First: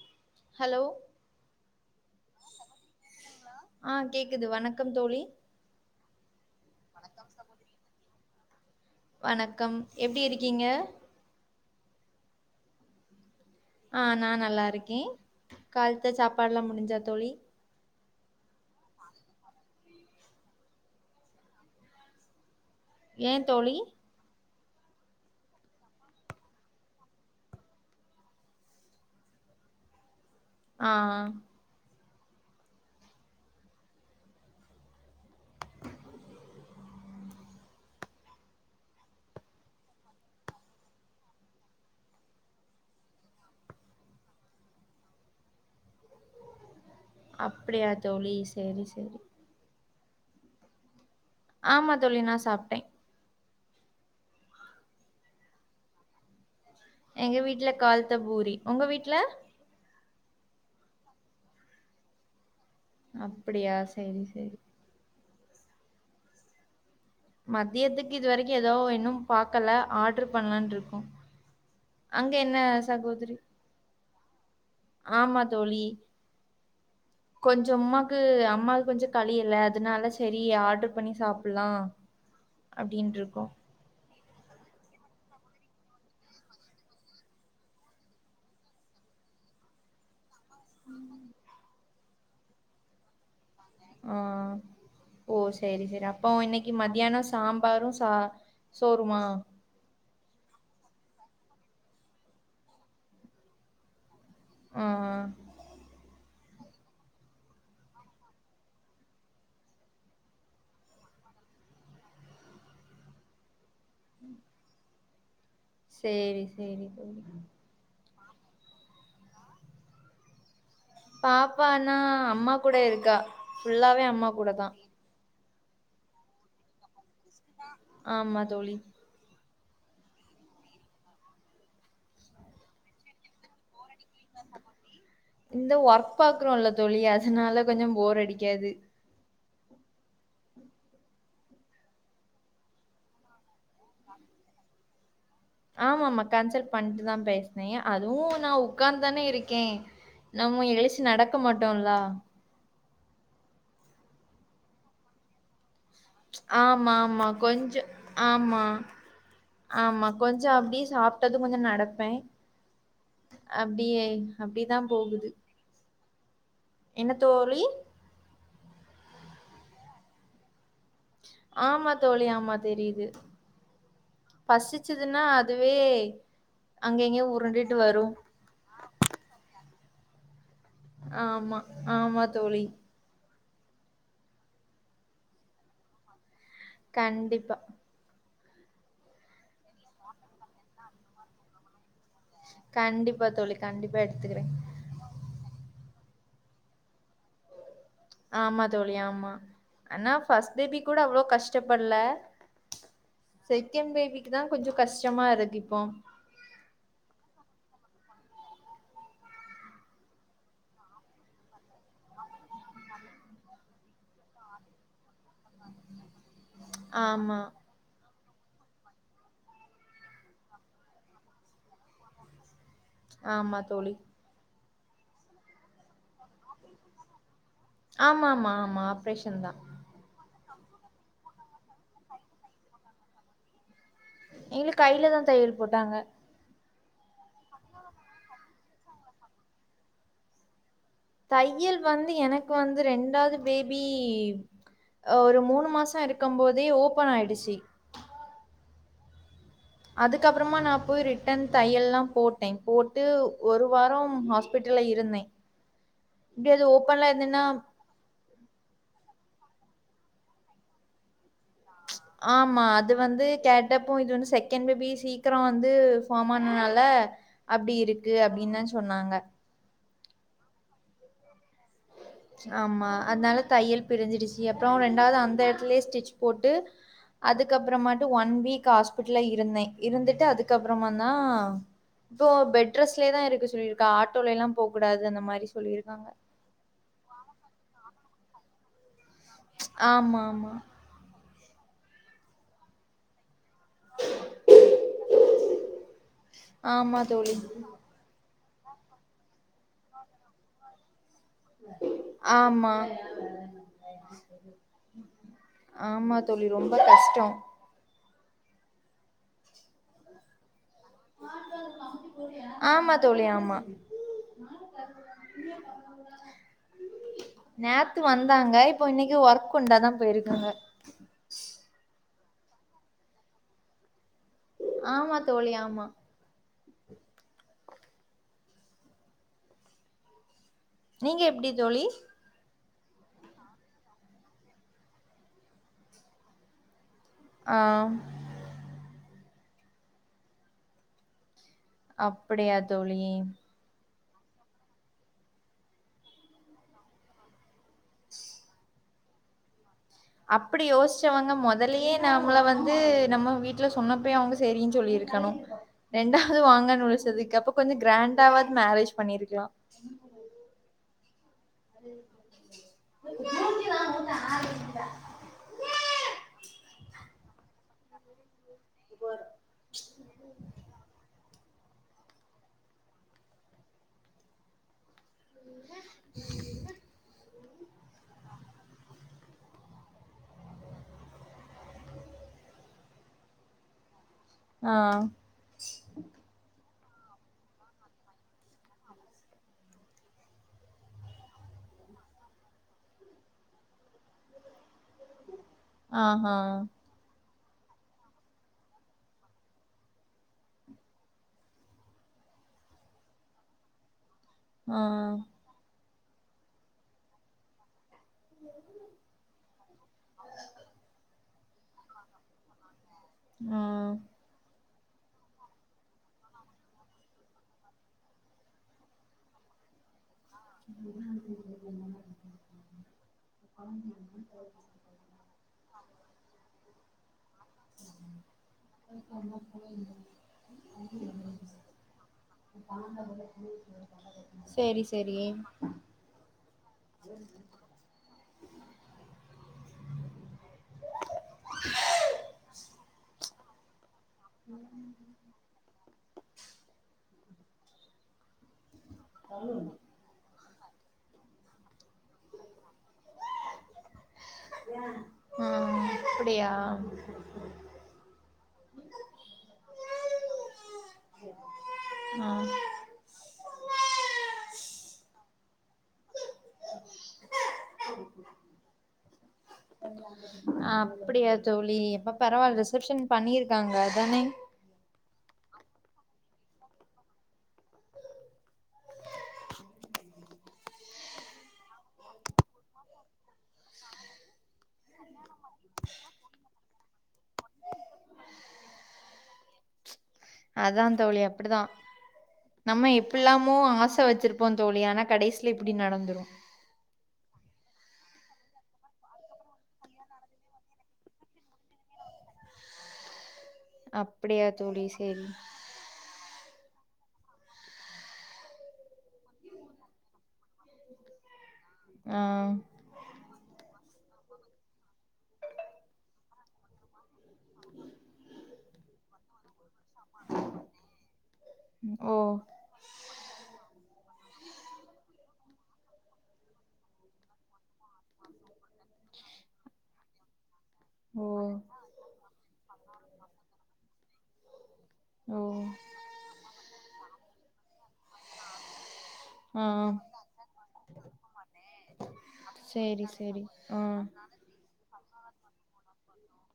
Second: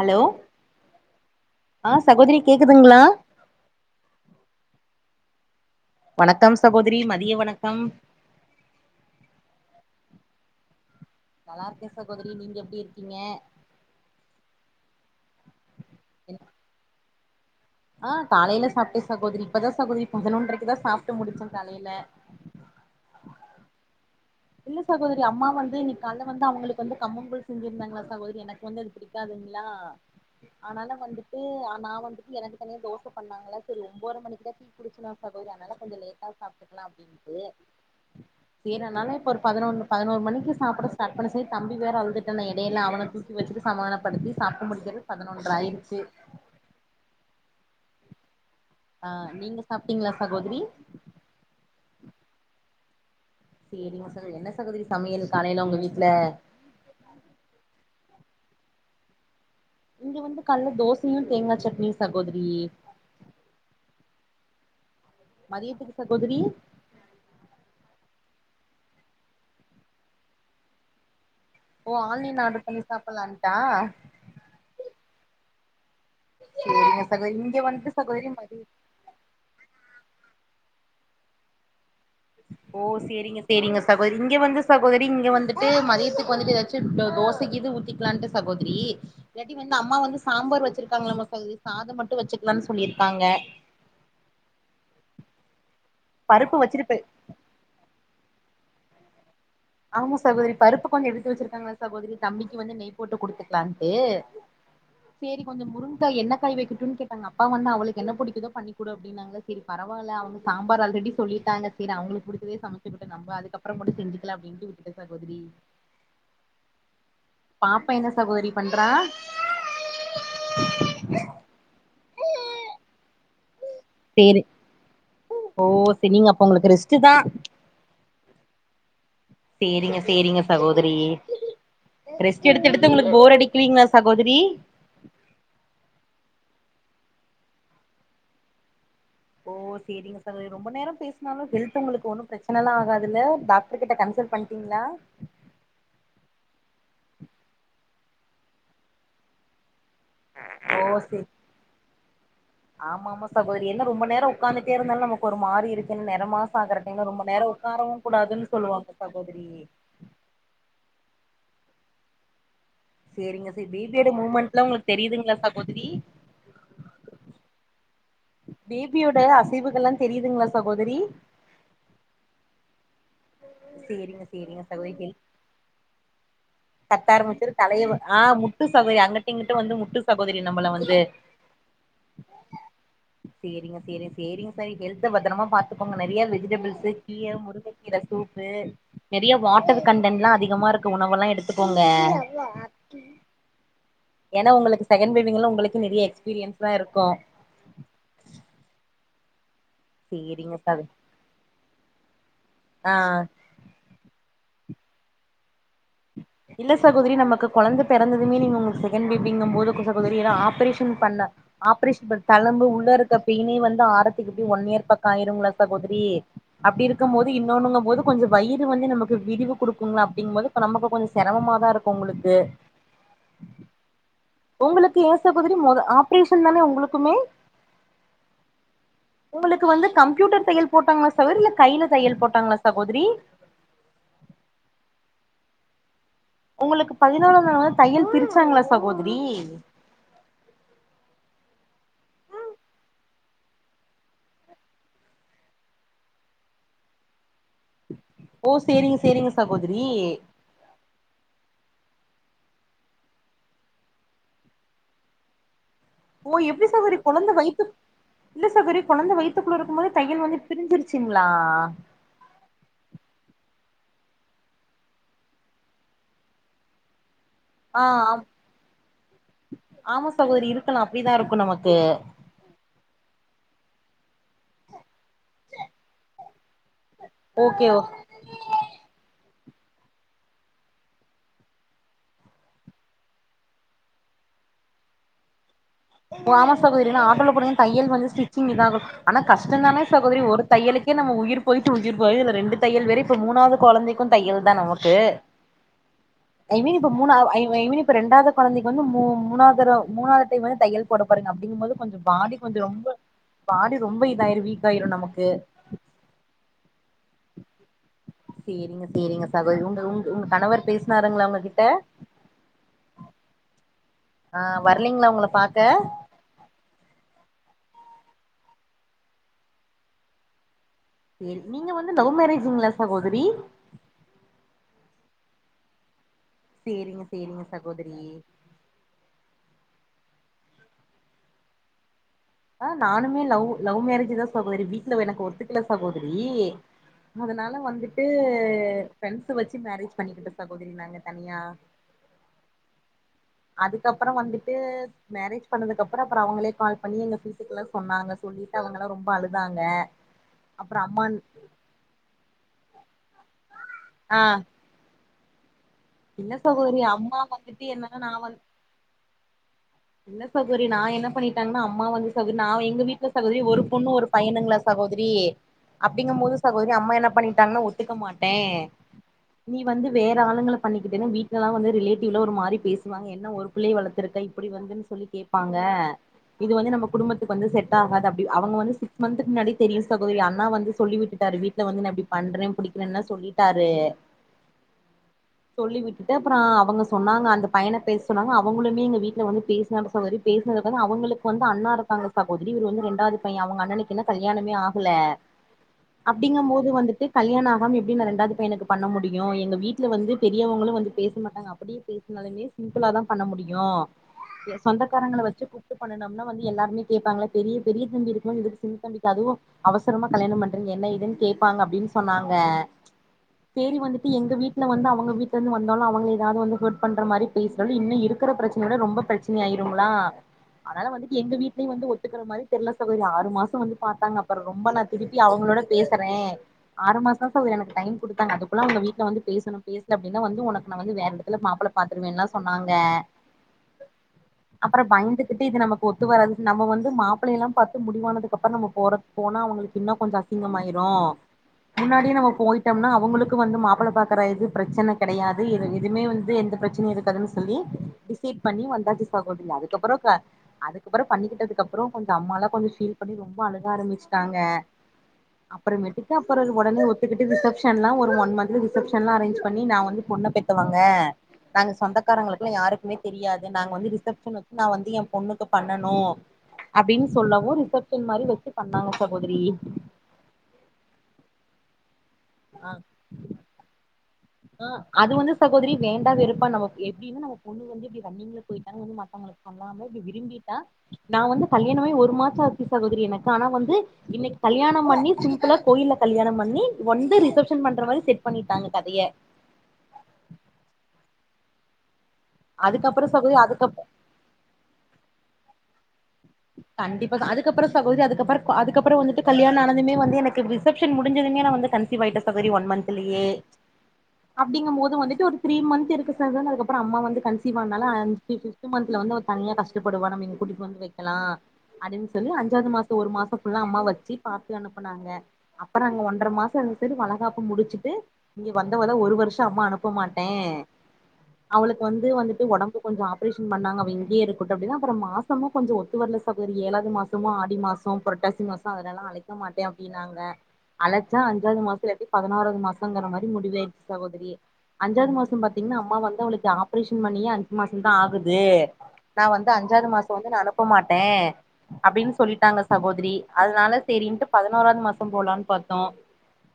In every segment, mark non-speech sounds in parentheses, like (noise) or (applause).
Hello hello ஆ சகோதரி கேக்குதுங்களா ஆ கேக்குது வணக்கம் தோழி வணக்கம் சகோத்ரி மதிய வணக்கம் வணக்கம் எப்டி இருக்கீங்க நலார்கே சகோதரி நீங்க எப்டி இருக்கீங்க ஆ நா நல்லாருக்கே கால்த்த சாப்பாடுலா முடிஞ்சா தோழி ஆ காலைல சாப்ட்டே சாகோதிரி இப்பதா சகோதிரி பதனொன்றைக்குதா சாப்ட்டு முடிச்ச காலைல ஏன் தோழி இல்ல சகோதரி அம்மா வந்து இன்னைக்கால்ல வந்து அவங்களுக்கு வந்து கம்மங்கூழ் செஞ்சிருந்தாங்ளா சகோதரி எனக்கு வந்து அது பிடிக்காதுங்ளா ஆ ஆனால வந்துட்டு ஆ நா வந்து எனக்கு தனியா தோச பண்ணாங்களா சரி ஒம்போர மணிக்குதா டீ குடிச்சனா சகோதரி அதனால கொஞ்ச லேட்டா சாப்ட்டுக்கலா அப்டின்ட்டு சேர் அனால ஒரு பதினொன்னு பதினோரு மணிக்கு சாப்பட ஸ்டார்ட் பண்ண சேர் தம்பி வேற அல்துட்டானா எடைல அவன தூக்கி வச்சுட்டு சமானப்படுத்தி சாப்ட்டு முடிஞ்சது பதினொன்ற ஆயிருச்சு அப்டியா தோழி செரி செரி சாப்டீங்ளா சகோதிரி ஆமா தோழி நா சாப்டே சேரிங்க சகோரி என்ன சகோதரி சமையல் காலைல உங்க வீட்ல எங்க வீட்ல கால்த்த பூரி ஒங்க வீட்ல இங்க வந்து கால்ல தோசையு தேங்கா சட்னியு சகோதரி அப்படியா சேரி சேரி மதியத்துக்கு சகோதரி மத்தியத்துக்கு இதுவரைக்கு எதோ இன்னு பாக்கல ஆட்ரு பண்லான்ருக்க ஓ அங்க ஆன்லைன் என்ன ஆர்டர் பண்ணி சகோதிரி சாப்பிடலான்ட்டா ஆமா தோழி சேரிங்க சகோதரி இங்க கொஞ்ச வந்துட்டு உம்மாக்கு சகோதரி மதிய அம்மாக்கு கொஞ்ச களி இல்ல அதனால சரி ஆட்ரு பண்ணி சாப்புல்லா ஓ சேரிங்க சேரிங்க சகோ இங்க வந்து சகோதரி இங்க வந்துட்டு மதியத்துக்கு வந்துட்டு எதாச்சு தோசக்கிது ஊத்திக்கிலான்ட்டு சகோதிரி இல்லாட்டி வந்து அம்மா வந்து சாம்பார் வச்சிருக்காங்களாமா சகோதரி சாத மட் டு வச்சுக்கலான் சொல்லிருக்காங்க ஆ ஓ சே சேரி சேரி அப்போ பருப்பு இன்னக்கி வச்சிருப்ப மத்யானொ சாம்பாரு சா சோறுமா ஆமா சகோதரி பருப்பு கொஞ்சொ எடுத்து வச்சிருக்காங்க சகோதரி தம்பிக்கி வந்து நெய் போட்டு குடுத்துக்லான்ட்டு ஆ சேரி கொஞ்சோ முருங்கா என்ன காய் வெக்கட்டுன் கேட்டாங்க அப்பா வந்து அவளுக் என்ன புடிக்குதோ பண்ணி குடு அப்டினாங்களா செரி பரவால்ல அவங்க சாம்பார் ஆல்ரெடி சொல்லிட்டாங்க செரி அவ்ங்களுக் புடிச்சதே சமச்சுகட்டு நம்ப அதுகப்றங்கூட செஞ்சு கலா அப்டின்ட்டு விட்டுட்டே சகோதிரி சேரி சேரி தோழி சகோதிரி பண்றா பாப்பான்னா அம்மா கூட இருக்கா ஃபுல்லாவே அம்மா சேரி கூட தா ஓ சேர் நீங்க அப்ப உங்களுக்கு ரெஸ்ட்டு தா ஆமா தோழி சேரிங்க சேரிங்க சகோதிரி ரெஸ்ட் எடுத்து எடுத்து உங்களுக் போர் அடிக்லீங்ளா இந்த ஒர்க் பாக்றோல்ல தோழி அதுனால கொஞ்சோ போர் அடிக்காது ஓ சேரிங்க சகோதிரி ரொம்ப நேரோ பேசுனாலு ஹெல்த் ஒங்களுக்கு ஒண்ணும் பிரச்சனல்லா ஆகாதுல்ல டாக்ரு கிட்ட கன்சல்ட் பண்ட்டீங்ளா ஆமா ஆமா கன்சல்ட் பண்ட்டு தா பேசுனே அதுவு நா உக்காந் தானே இருக்கே நம்ம ஓ எழுச்சி செரி நடக்க மாட்டோல்லா ஆமா ஆமா சகோதிரி என்ன ரொம்ப நேரோ உக்காந்துட்டே இருந்தாலு நமக் ஒரு மாரி இரு ஆமா ஆமா கொஞ்சொ கூடாதுன்னு ஆமா சொல்லுவாங்க சகோதரி ஆமா கொஞ்சொ அப்டியே சாப்ட்டது கொஞ்சொ நட ப்பே சேரிங்க சேர் பேபியோட மூமெண்ட் லா உங்களுக் போகுது. தெரிதுங்ளா சகோதிரி என்ன தோழி பேபியோட அசைவுகள்ல்லா தெரிதுங்களா ஆமா தோழி ஆமா தெரிது சேரிங்க சேரிங்க சகோதிரி ஹெல் அதுவே அங்க கத்த இங்கயும் ஆரம்முச்சுரு உருண்டுட்டு தலைய வரும். ஆ முட்டு சகோதிரி அங்குட்டு இங்குட்டு வந்து முட் டு சகோதி ஆமா ஆமா தோழி சேரிங்க சேரி சேரிங்க சரி ஹெல்த பத்தரமா பாத்துக்கோங்க நெறைய வெ வெஜ்டபுள்ஸு கீர கண்டிப்பா. முருங்க கீர சூப்பு நெறையா வாட்டர் கண்டன்ட்ல்லா அதிகமா இருக்க உணவல்லா எடுத்துக்கோங் க கண்டிப்பா தோழி. கண்டிப்பா எடுத்துக்கிறேன். ஏன்னா உங்களுக்கு செகண்ட் பேபிங்கேள உங்களுக்கு நெறைய எக் எக்ஸ்பீரியன்ஸ் லா இருக்கு ஆமா தோழி ஆமா ஆனா ஃபஸ்ட் சேரிங்க பேபி சகோ கூட அவ்ளோ கஷ்டப்பட்ல ஆ செகண்ட் பேபிக்கு தா கொஞ்சோ கஷ்டமாருக்கிப் இல்ல சகோதிரி நமக்கு கொழந்த பிறந்ததுமே நீங்க உங்க செகண்ட் பேபிங்க போது கொஞ்ச சகோதரி ஏன்னா ஆப்ரேஷன் பண்ண ஆப்ரேஷன் தழும்பு உள்ளயிருக்க பேன்னே வந்து ஆறத்துக்கு எப்படியும் ஒன் இயர் காயிருங்களா சகோதரி அப்படி இருக்கும் போது, ஆமா இன்னொண்ணுங்க போது கொஞ்ச வயிறு வந்து நமக்கு விரிவு கொடுக்குங்களா அப்டிங்கபோது நமக்கு கொஞ்ச சிரமமாதா இருக்கு உங்களுக்கு ஆமா தோழி உங்களுக்கு ஏன் சகோதரி மொத ஆப்ரேஷன் தானே உங்களுக்குமே ஆமா ஆமா ஆமா ஆப்ரேஷன் தா உங்களுக்கு வந்து கம்ப்யூட்டர் தையல் போட்டாங்களா சகோதரி இல்ல கையில தையல் போட்டாங்களா சகோதரி எங்களுக்கு கையில தா தையல் போட்டாங்க உங்களுக்கு பதினால நாள்லா தையல் பிரிச்சாங்களா சகோதரி தையல் வந்து எனக்கு வந்து ரெண்டாவது பேபி ஒரு மூணு மாச இருக்கு போதே ஓபன் ஆயிடுச்சு ஓ சேரிங்க சேரிங்க சகோதரி அதுக்கு அப்புறமா நா போய் ரிட்டன் தையெல்லா போட்டேன் போட்டு ஒரு வார ஹாஸ்பிட்ல்ல இருந்தே ஓ இப்டி அது எப்படி சகோதரி ஓப்பன்ல கொழந்த இருந்தேன்னா வயித்து இல்ல சகோதரி கொழந்த வயித்துக்குள்ள இருக்கு போதே தையல் வந்து பிரிஞ்சிருச்சிங்களா ஆமா அது வந்து கே டப்ப இது வந்து செகண்ட் பேபி சீக்கிரம் வந்து ஃபார்ம் ஆனா நால அப்டி ஆ இருக்கு அப்டின்னு தா சொன்னாங்க ஆமா சகோதரி இருக்கலா அப்படிதா இருக்கு நமக்கு ஆமா அதனால தையல் பிரிஞ்சிடுச்சு அப்புறம் ரெண் அதாவது அந்த இடத்துலயே ஸ்டிச் போட்டு அதுக்க ஓகே ஓகே அப்புறமாட்டு ஒன் வீக் ஹாஸ்பிட்டல இரு இருந்தே இருந்துட்டு அதுக்கு அப்புறமதா இப்போ பெட்ரெஸ்ட்லேதா இருக்க சொல்லிருக்கா ஆட்டோலேலா போகூடாது அந்த மாதிரி ஓ ஆமா சகோதரி நா ஆட்டோல ம் தையல் வந்து ஸுட்சிங் இதான்கு ஆனா கஷ்ட தானே சகோதரி ஆமா, ஒரு ஆமா. தையலுக்கே நம்ம உயிர் போயிட்டு உயிர் வரு இதுல ரெண்டு தையல் வேற இப்ப மூணாவது குழந்தைக்கு தையல் தா நமக்கு ஐ மீன் இப்ப ஆமா மூணா தோழி. ஐ மீன் இப்ப ரெண்டாவது குழந்தைக்கு வந்து மூ மூணாதுதெரவ மூணாவது டைம் தையல் போடு பாருங்க அப்டிங்கும்போது கொஞ்ச பாடி கொஞ்ச ஆமா. ரொம்ப பாடி ரொம்ப இதாயிரும் வீக்காயிரு நமக்கு ஆமா தோழி. ரொம்ப கஷ்டம். சேரிங்க சேரிங்க சகோதரி உங்க உங்க உ உங்க கணவர் பேசு ஆமா தோழி ஆமா ஆ வர்லீங்களா உங்கள பாக்க நேத்து வந்தாங்க இப்போ இன்னைக்கு ஒர்க் உண்டு அதா போயிருக்காங்க சரி நீங்க வந்து லவ் மேரேஜுங்களா சகோதரி ஆமா தோழி ஆமா சரிங்க சரிங்க சகோதரி நீங்க எப்டி தோழி ஆ நானுமே லவ் லவ் மேரேஜ்தா சகோதிரி வீட்டு்ல எனக்கு ஒத்துக்கள சகோதரி ஆ அதனால வந்துட்டு ஃப்ரெண்ட்ஸ வச்சு மேரேஜ் பண்ணிக்கிட்டோ சகோதரி நாங்க தனியா அப்டியா தோழி அதுக்கப்புற வந்துட்டு மேரேஜ் பண்ணதுக்கு அப்ற அப்பற அவங்களே கால் பண்ணி எங்க வீட்டுக்கெல்லா சொன்னாங்க சொல்லிட்டு அவங்கல்லா ரொம் அழுதாங்க அப்டி அப்புறோ அம்மா யோசிச்சவங்க மொதலயே நம்மள வந் து நம்ம வீட்ல சொன்னப்பயே ஆ அவங்க சரின்னு சொல்லிருக் கணு இல்ல ரெண்டாவது சகோதரி வாங்கன்னு அம்மா விழிச்சதுக்கு அப்ப வந்துட்டு கொஞ்ச என்னன்னா நா வந்து கிராண்டாவது மேரேஜ் பண்ணிருக்கலா இல்ல சகோதரி நா என்னா பண் டனா அம்மா வந்து ச எங்க வீட்டுல சகோதரி ஒரு பொண்ணு ஒரு பயனுங்களா சகோதரி அப்டிங்கும் போது சகோ அம்மா என்ன பண்ணிட்டாங்கன்னா ஒத்துக்க மாட்டே நீ வந்து வேற ஆளுங்கள பண்ணிக்கிட்டன்னா வீட் க்ளா வந்து ரிலேட்டிவ்லா ஒரு மாரி பேசுவாங்க என்ன ஒரு பிள்ளய வளத்திருக்க இப்டி வந்துன்னு சொல்லி கேப்பாங்க இது வந்து நம்ம குடும்பத்துக் வந்து செட்டாகாது அப்டி அவங்க வந்து சிக்ஸ் மந்த்க்கு முன்னாடி தெரியு சகோதரி அண்ணா வந்து சொல்லி விட்டுட்டாரு வீட்டுல வந்து நா இப்டி பண்றே பிடிக்கிறேனா சொல்லிட்டாரு ஆ சொல்லி விட்டுட்டு அப்றா அவங்க சொ சொன்னாங்க அந்த பயன பேச சொன்னாங்க அவங்களுமே எங்க வீட் ல வந்து பேசனாங்க சகோதரி பேசனதுல அவங்களுக்கு வந்து அண்ணா இருக்காங்க சகோதரி இவரு வந்து ரெண்டாவது பைய அவங்க அண்ணனுக்கு இன்னு கல்யாணமே ஆகல ஆஹா அப்டிங்க போது வந்துட்டு கல்யாண ஆகாம எப்டி நா ரெண்டாவது பையனுக்கு பண்ண முடியு எங்க வீட்ல வந்து பெரியவங்களு வந்து பேச மாட்டாங்க அப்படியே பேசினாலமே சிம்பிளா தா பண்ண முடியு ஆ சொந்தக்காரங்கள வச்சு கூப்டு பண்ணனும்னா வந்து எல்லாருமே கேப்பாங்களா பெரிய பெரிய தம்பி இருக்கும்போது சின்ன தம்பிக்கு அதுவு அவசரமா கல்யாண பண்றிங்க என்ன ஏதுன்னு கேக் ப்பாங்க அப்டின் சொன்னாங்க ஆ தேடி வந்துட்டு எங்க வீட் இன்னு வந்து அவங்க வீட்ல ருந்து வந்தாலு அவங்க ஏதாது வந்து ஹட் பன்ற மாரி பேசுறது இன்னு இருக்கற பிரச்ச ட ரொம்ப பிரச்சன ஆயிருங்களா அதனால வந்துட்டு எங்க வீட்லயு வந்து ஒத்துக்கிற மாரி தெர்ளா சகோதரி ஆறு மாசோ வந்து பாத்தாங்க அப்பறோ ரொம்ப நா திருப்பி அவங்களோட பேசறே ஆறு மாசோ தா எனக்கு டைம் கொடுத்தாங்க அது ப்பலா உங்க வீட்டுல வந்து பேசனும் பேசல அப்டின்னா வந்து உனக் நா வந்து வேறடத்துல மாப்பிள பாத்துருவேன்லா சொன்னாங்க அப்ரோ சேரி சேரி பயந்துகிட்டு இது நமக்கு ஒத்து வராது நம்ம வந்து மாப்லயெல்லாம் பாத்து முடிவானதுக்கப்பறம் நம்ம போற போனா அவங்களுக்கு இன்னு கொஞ்சோ அசிங்கமாயிரு முன்னாடியே நம்ம போயிட்டோம்னா அவங்க உனக்கு வந்து மாப்ள பாக் கரது பிரச்சன கடையாது இது எதுமே வந்து எந்த பிரச்சனயு இருக்காதுன்னு சொல்லி டிசிட் பண்ணி வந்தா (unintelligible) அதுக்கப்பறோ க அதுக்கப்ரோ பண்ணிக்கிட்டதுக்கப்றோ கொஞ்சொ அம்மால்லா கொஞ்சோ ஃபீல் பண்ணி ரோம்ப அழக ஆரம்பிச்சு தாங்க ஆ அப்பறமேட்டுக்கு அப்ரோ அப்படியா உடனே ஒத்துக்கிட்டு ரிசப்ஷன்லா ஒரு ஒன் மன்துகு ப்ஷன்லா அரேஞ் பண்ணி நா வந்து பொண்ண பேத்தவங் வே நாங்க ஆ சொந்தக்காரங்களுக்கெல்லா யாருக் தெரியாது நாங்க வந்து ரிசப்ஷன் வச்சு நா வந்து ஏ பொண்ணுக்கு பண்ணனு அப்டின் சொல்லவு ரிசப்ஷன் மாரி வச்சு பண்ணாங்க சகோதரி அப்டியா தோழி எப்ப பரவால் ரிசப்ஷன் பண்ணியிருக்காங்க அதானே அ அது வந்து சகோதரி வேண்டா வெறுப்பா நம்ம எப்டின்ன நம்ம பொண்ணு வந்து இப்டி ரன்னிங்ல போயிட்டா வந்து மத்தவங்களுக்கு சொல்லாம இப்டி விரும்பிட்டா நா வந்து கல்யாணமாய் ஒரு மாசோ ஆச்சு சகோதரி எனக்கு ஆனா வந்து இன்னக்கு கல்யாணம் பண்ணி துல கோயில்ல கல்யாணம் பண்ணி வந்து ரிசப்ஷன் பண்ற மாரி செட் பண்ணிட்டாங்க கதய அதா தோழி அப்படிதா நம்ம அதுக்கப்புறோ சகோதரி எப்பில்லாமோ அதுக்கப் ஆச வச்சிருப்போ தோழி ஆனா கடைசில இப்டி நடந்துரு கண்டிப்பா க அதுக்கப்ரோ சகோதரி அதுக்கப்பற கோ அதுக்கப்ரோ வந்துட்டு கல்யாண ஆனதுமே வந்து எனக்கு ரிசெப்ஷன் முஞ்சதுமே நா வந்து கன்சிவாயிட்ட சகோதரி ஒன் மந்த்லயே அப்டியா அப்டிங்கும் தோழி போது சேரி வந்துட்டு ஒரு த்ரீ மந்த் இருக்கு சதானதுக்கப்ரோ அம்மா வந்து கன்சீவ் ஆனால அஞ் ஃபி ஃபிஃப்த் மந்த்ல வந்து அவ தனியா கஷ்டப்படுவா நம்ம இங்கூட்டிட் வந்து வை ல்லா அடின்னு ஆ சொல்லி அஞ்சாது மாசோ ஒரு மாசோ ஃபுல்லா அம்மா வச்சு பாத்து அனுப்புனாங்க அப்புறோ இங்க ஒன்றர மாசோ சரி வலகாப்பு முடிச்சுட்டு இங்க வந்தவத ஒரு வருஷ அம்மா அனுப்ப பு மாட்டே அவளுக்கு வந்து ஓ வந்துட்டு ஒடம்பு கொஞ்சொ ஆப்ரேஷன் பண்ணாங்க அவ இங்யே இரு கொட்ட அப்டினா அப்பறம் மாசமு கொஞ்சோ த்துவரல சகோதரி ஏழாவது மாசமு ஆடி மாசொ பொரட்டாசி மாசோ அதலல்லா அழைக்க மாட்ட அப்டின்னாங்க அழைச்சா ஓ அஞ்சாது மாசதலட்டி பதினோறது மாச ங்கற மாரி முடிவாயிடுச்சு சகோதரியே அஞ்சாது ஓ மாசம் பாத்தீங்கன்னா அம்மா வந்து அவங்களுக்கு ஆப் பரேஷன் பன்னியே அஞ்சு மாசம் தா ஆகுது நா வந்து ஆ அஞ்சாது மாசோ வந்து நா அனுப் போ மாட்டேன் அப்படின்னு சொல்லிட்டாங்க சேரி சகோதரி சேரி அதனால ஆ சரின்னுட்டு பதினோராது மாச ம் போலாம் பாத்தோம்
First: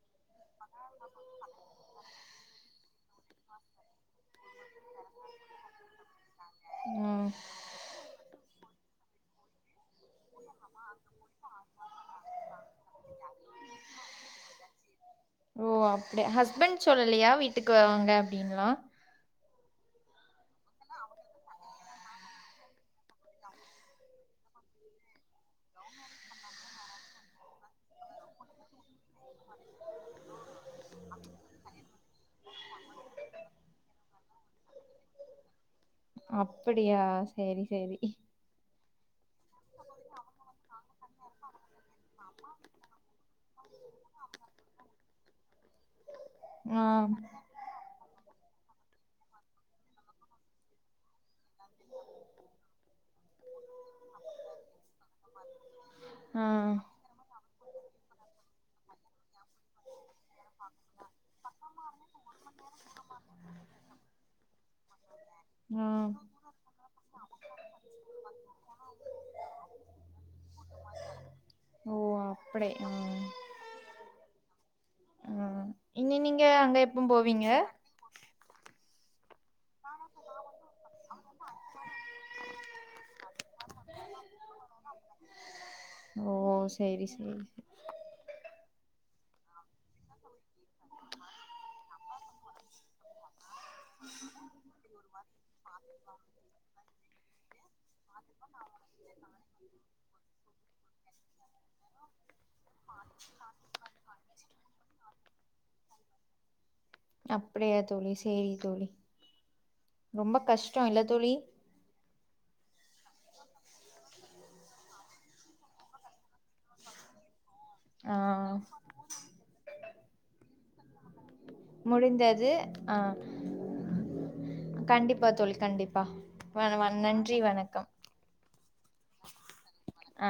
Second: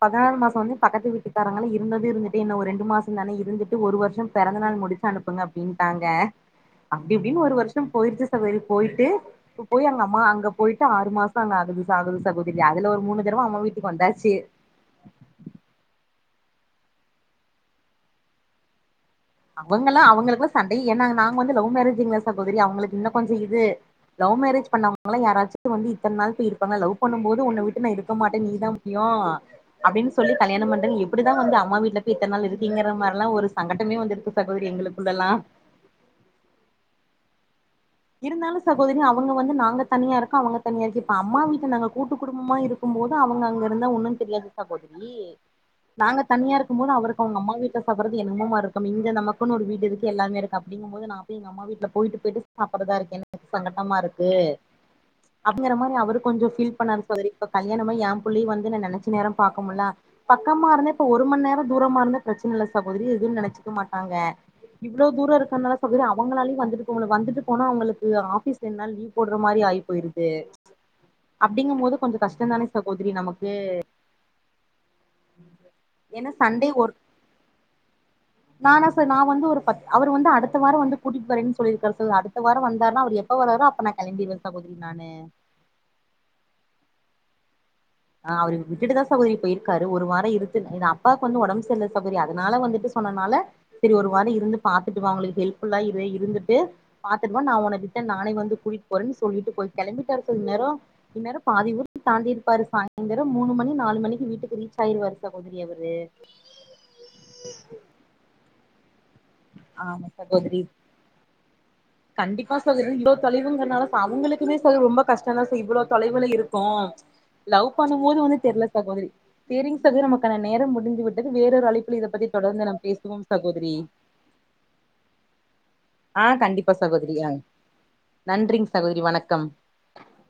பதினோறா மாசம் வந்து பக்கத்து வீட்டுக்காரங்கள இருந்ததும் இருந்துட்டு இன்னும் ஒரு ரெண்டு மாசம் தானே இருந்துட்டு ஒரு வருஷம் பிறந்த நாள் முடிச்சு அனுப்புங்க அப்டின்ட்டாங்க ஆ அப்டி அப்டின்னு ஒரு வருஷம் போயிருச்சு சகோதரி போயிட்டு இப்ப போய் அங்க அம்மா அங்க போயிட்டு ஆறு மாசம் அங்க ஆகுது சகோ சகோதரி அதுல ஒரு மூணு தடவை அம்மா வீட்டுக்கு வந்தாச்சு ஓ அப்படிய ஹஸ்பண்ட் சொல்லலையா வீட்டுக்கு வாங்க அப்படின்லா அவங்கல்லா அவங்களுக்குல்லா சண்டையே ஏன்னா நாங்க வந்து லவ் மேரேஜ்ங்களா சகோதரி அவங்களுக்கு இன்னு கொஞ்ச இது லவ் மேரேஜ் பண்ணவங்கல்லா யாராச்சு வந்து இத்தனை நாள்க்கு இருப்பாங்க லவ் பண்ணும் போது உன்னை வீட்டு நான் இருக்க மாட்டேன் நீதான் முக்கயம் அப்டின்னு சொல்லி கல்யாணம் (unintelligible) எப்படிதான் வந்து அம்மா வீட்டுல போய் இத்தனை நாள் இருந்தீங்கற மாதிரிலா ஒரு சங்கட்டமே வந்து சகோதரி எங்களுக்குள்ளல்லா அப்படியா சரி சரி இருந்தாலு சகோதரி அவங்க வந்து நாங்க தனியா இருக்க அவங்க தனியா இருக்கு அம்மா வீட்ல நாங்க கூட்டு குடும்பமா இருக்கும் போது அவங்க அங்க இருந்தா ஒன்னு தெரியாது சகோதரி நாங்க தனியா இருக்கும் ஆ போது அவருக்கு அவங்க அம்மா கிட்ட சப்பறது என்னமோ மாறி இருக்கு இங்க நமக்குனு ஒரு வீடு இருக்கு எல்லாமே இருக்கு அப்டிங்ம்போது நா போய் அம்மா வீட்டுல போயிட்டு போயிட்டு சாப்பிட்ரதா இருக்கு என்ன சங்கடமா இருக்கு அப்படிங்கற மாதிரி அவர் கொஞ்சம் ஆ பீல் பண்ணார் சகோதரி இப்ப கல்யாணம்மாயி ஏ பிள்ளையும் வந்து நான் நினைச்ச நேரம் பாக்க முடில பக்கமா இருந்தே இப்ப ஒரு மணி நேரம் தூரமா இருந்தே பிரச்சனைல்ல சகோதரி இதுன்னு நெனைச்சக்க மாட்டாங்க இவளோ தூரம் இருக்கனால ஆ இப்ப (unintelligible) அவங்களாலையும் வந்துட்டு போக முடியல வந்துட்டு போனா அவங்களுக்கு ஆபீஸ் ரெண்டு நாள் லீவ் போடுற மாதிரி ஆய் போயிருது அப்படிங்கும் போது ஓ கொஞ்சம் கஷ்டம் தானே அப்படி சகோதரி ஆ நமக்கு ஆ இனி ஏன்னா நீங்க சண்டே அங்க ஒர் எப்ப போவீங்க (unintelligible) வந்து ஒரு பத் அவர் வந்து அடுத்த வாரம் வந்து கூட்டிட்டு வரன்னு சொல்லியிருக்கரு அதுக் அடுத்த வாரம் வந்தாருன்னா அவர் எப்ப வராரோ அப்ப நான் கிளம்பிடுவேன் சகோதரி நான்னு ஓ சேரி சேரி அ அவரு விட்டுட்டுதா சகோதரி போயிருக்காரு ஒரு வாரம் இருந்துட் என் அப்பாவுக்கு வந்து உடம்பு சரியில்லை சகோதரி அதனால வந்துட்டு சொன்னனால சரி ஒரு வாரம் இருந்து பாத்துட்டு (unintelligible) ஹெல்ப்ஃபுல்லா இருந்துட்டு பாத்துட்டு வா நா உனக்கு நானே வந்து கூட்டிட்டு போறேன்னு சொல்லிட்டு போய் கிளம்பிட்டாரு (unintelligible) இன் நேரம் இன்னேரம் பாதி ஊர் தாண்டிருப்பாரு சாயந்தேரம் மூணு மணி நாலு மணிக்கு வீட்டுக்கு ரீச் ஆயிருவாரு சகோதரி அவரு அப்படியா தோழி சேரி தோழி ஆமா ரொம்ப சகோதரி கஷ்டோ இல்ல தோழி கண்டிப்பா சகோதரி இ்வ்ளோ தொலைவுங்கனால அவங்களுக்குமே (unintelligible) ரொம் ரொம்ப கஷ்டம்தா (unintelligible) இவளோ தொலைவுல இருக் இப்போ லவ் ஆ பண்ணும்போது ஒன்னும் தெரியல சகோதரி சேரிங் தோழி நமக்கான நேரம் முடிஞ்சுவிட் அடுத்து வேறொரு அழைப்புல இத பத்தி முடிந்தது தொடர்ந்து நம் ஆ பேசுவோம் சகோதரி கண்டிப்பா தோழி கண்டிப்பா ஆ வண கண்டிப்பா வ சகோதரி ஆ நன்றி வணக்கம் நன்றிங்க சகோதரி வணக்கம் அ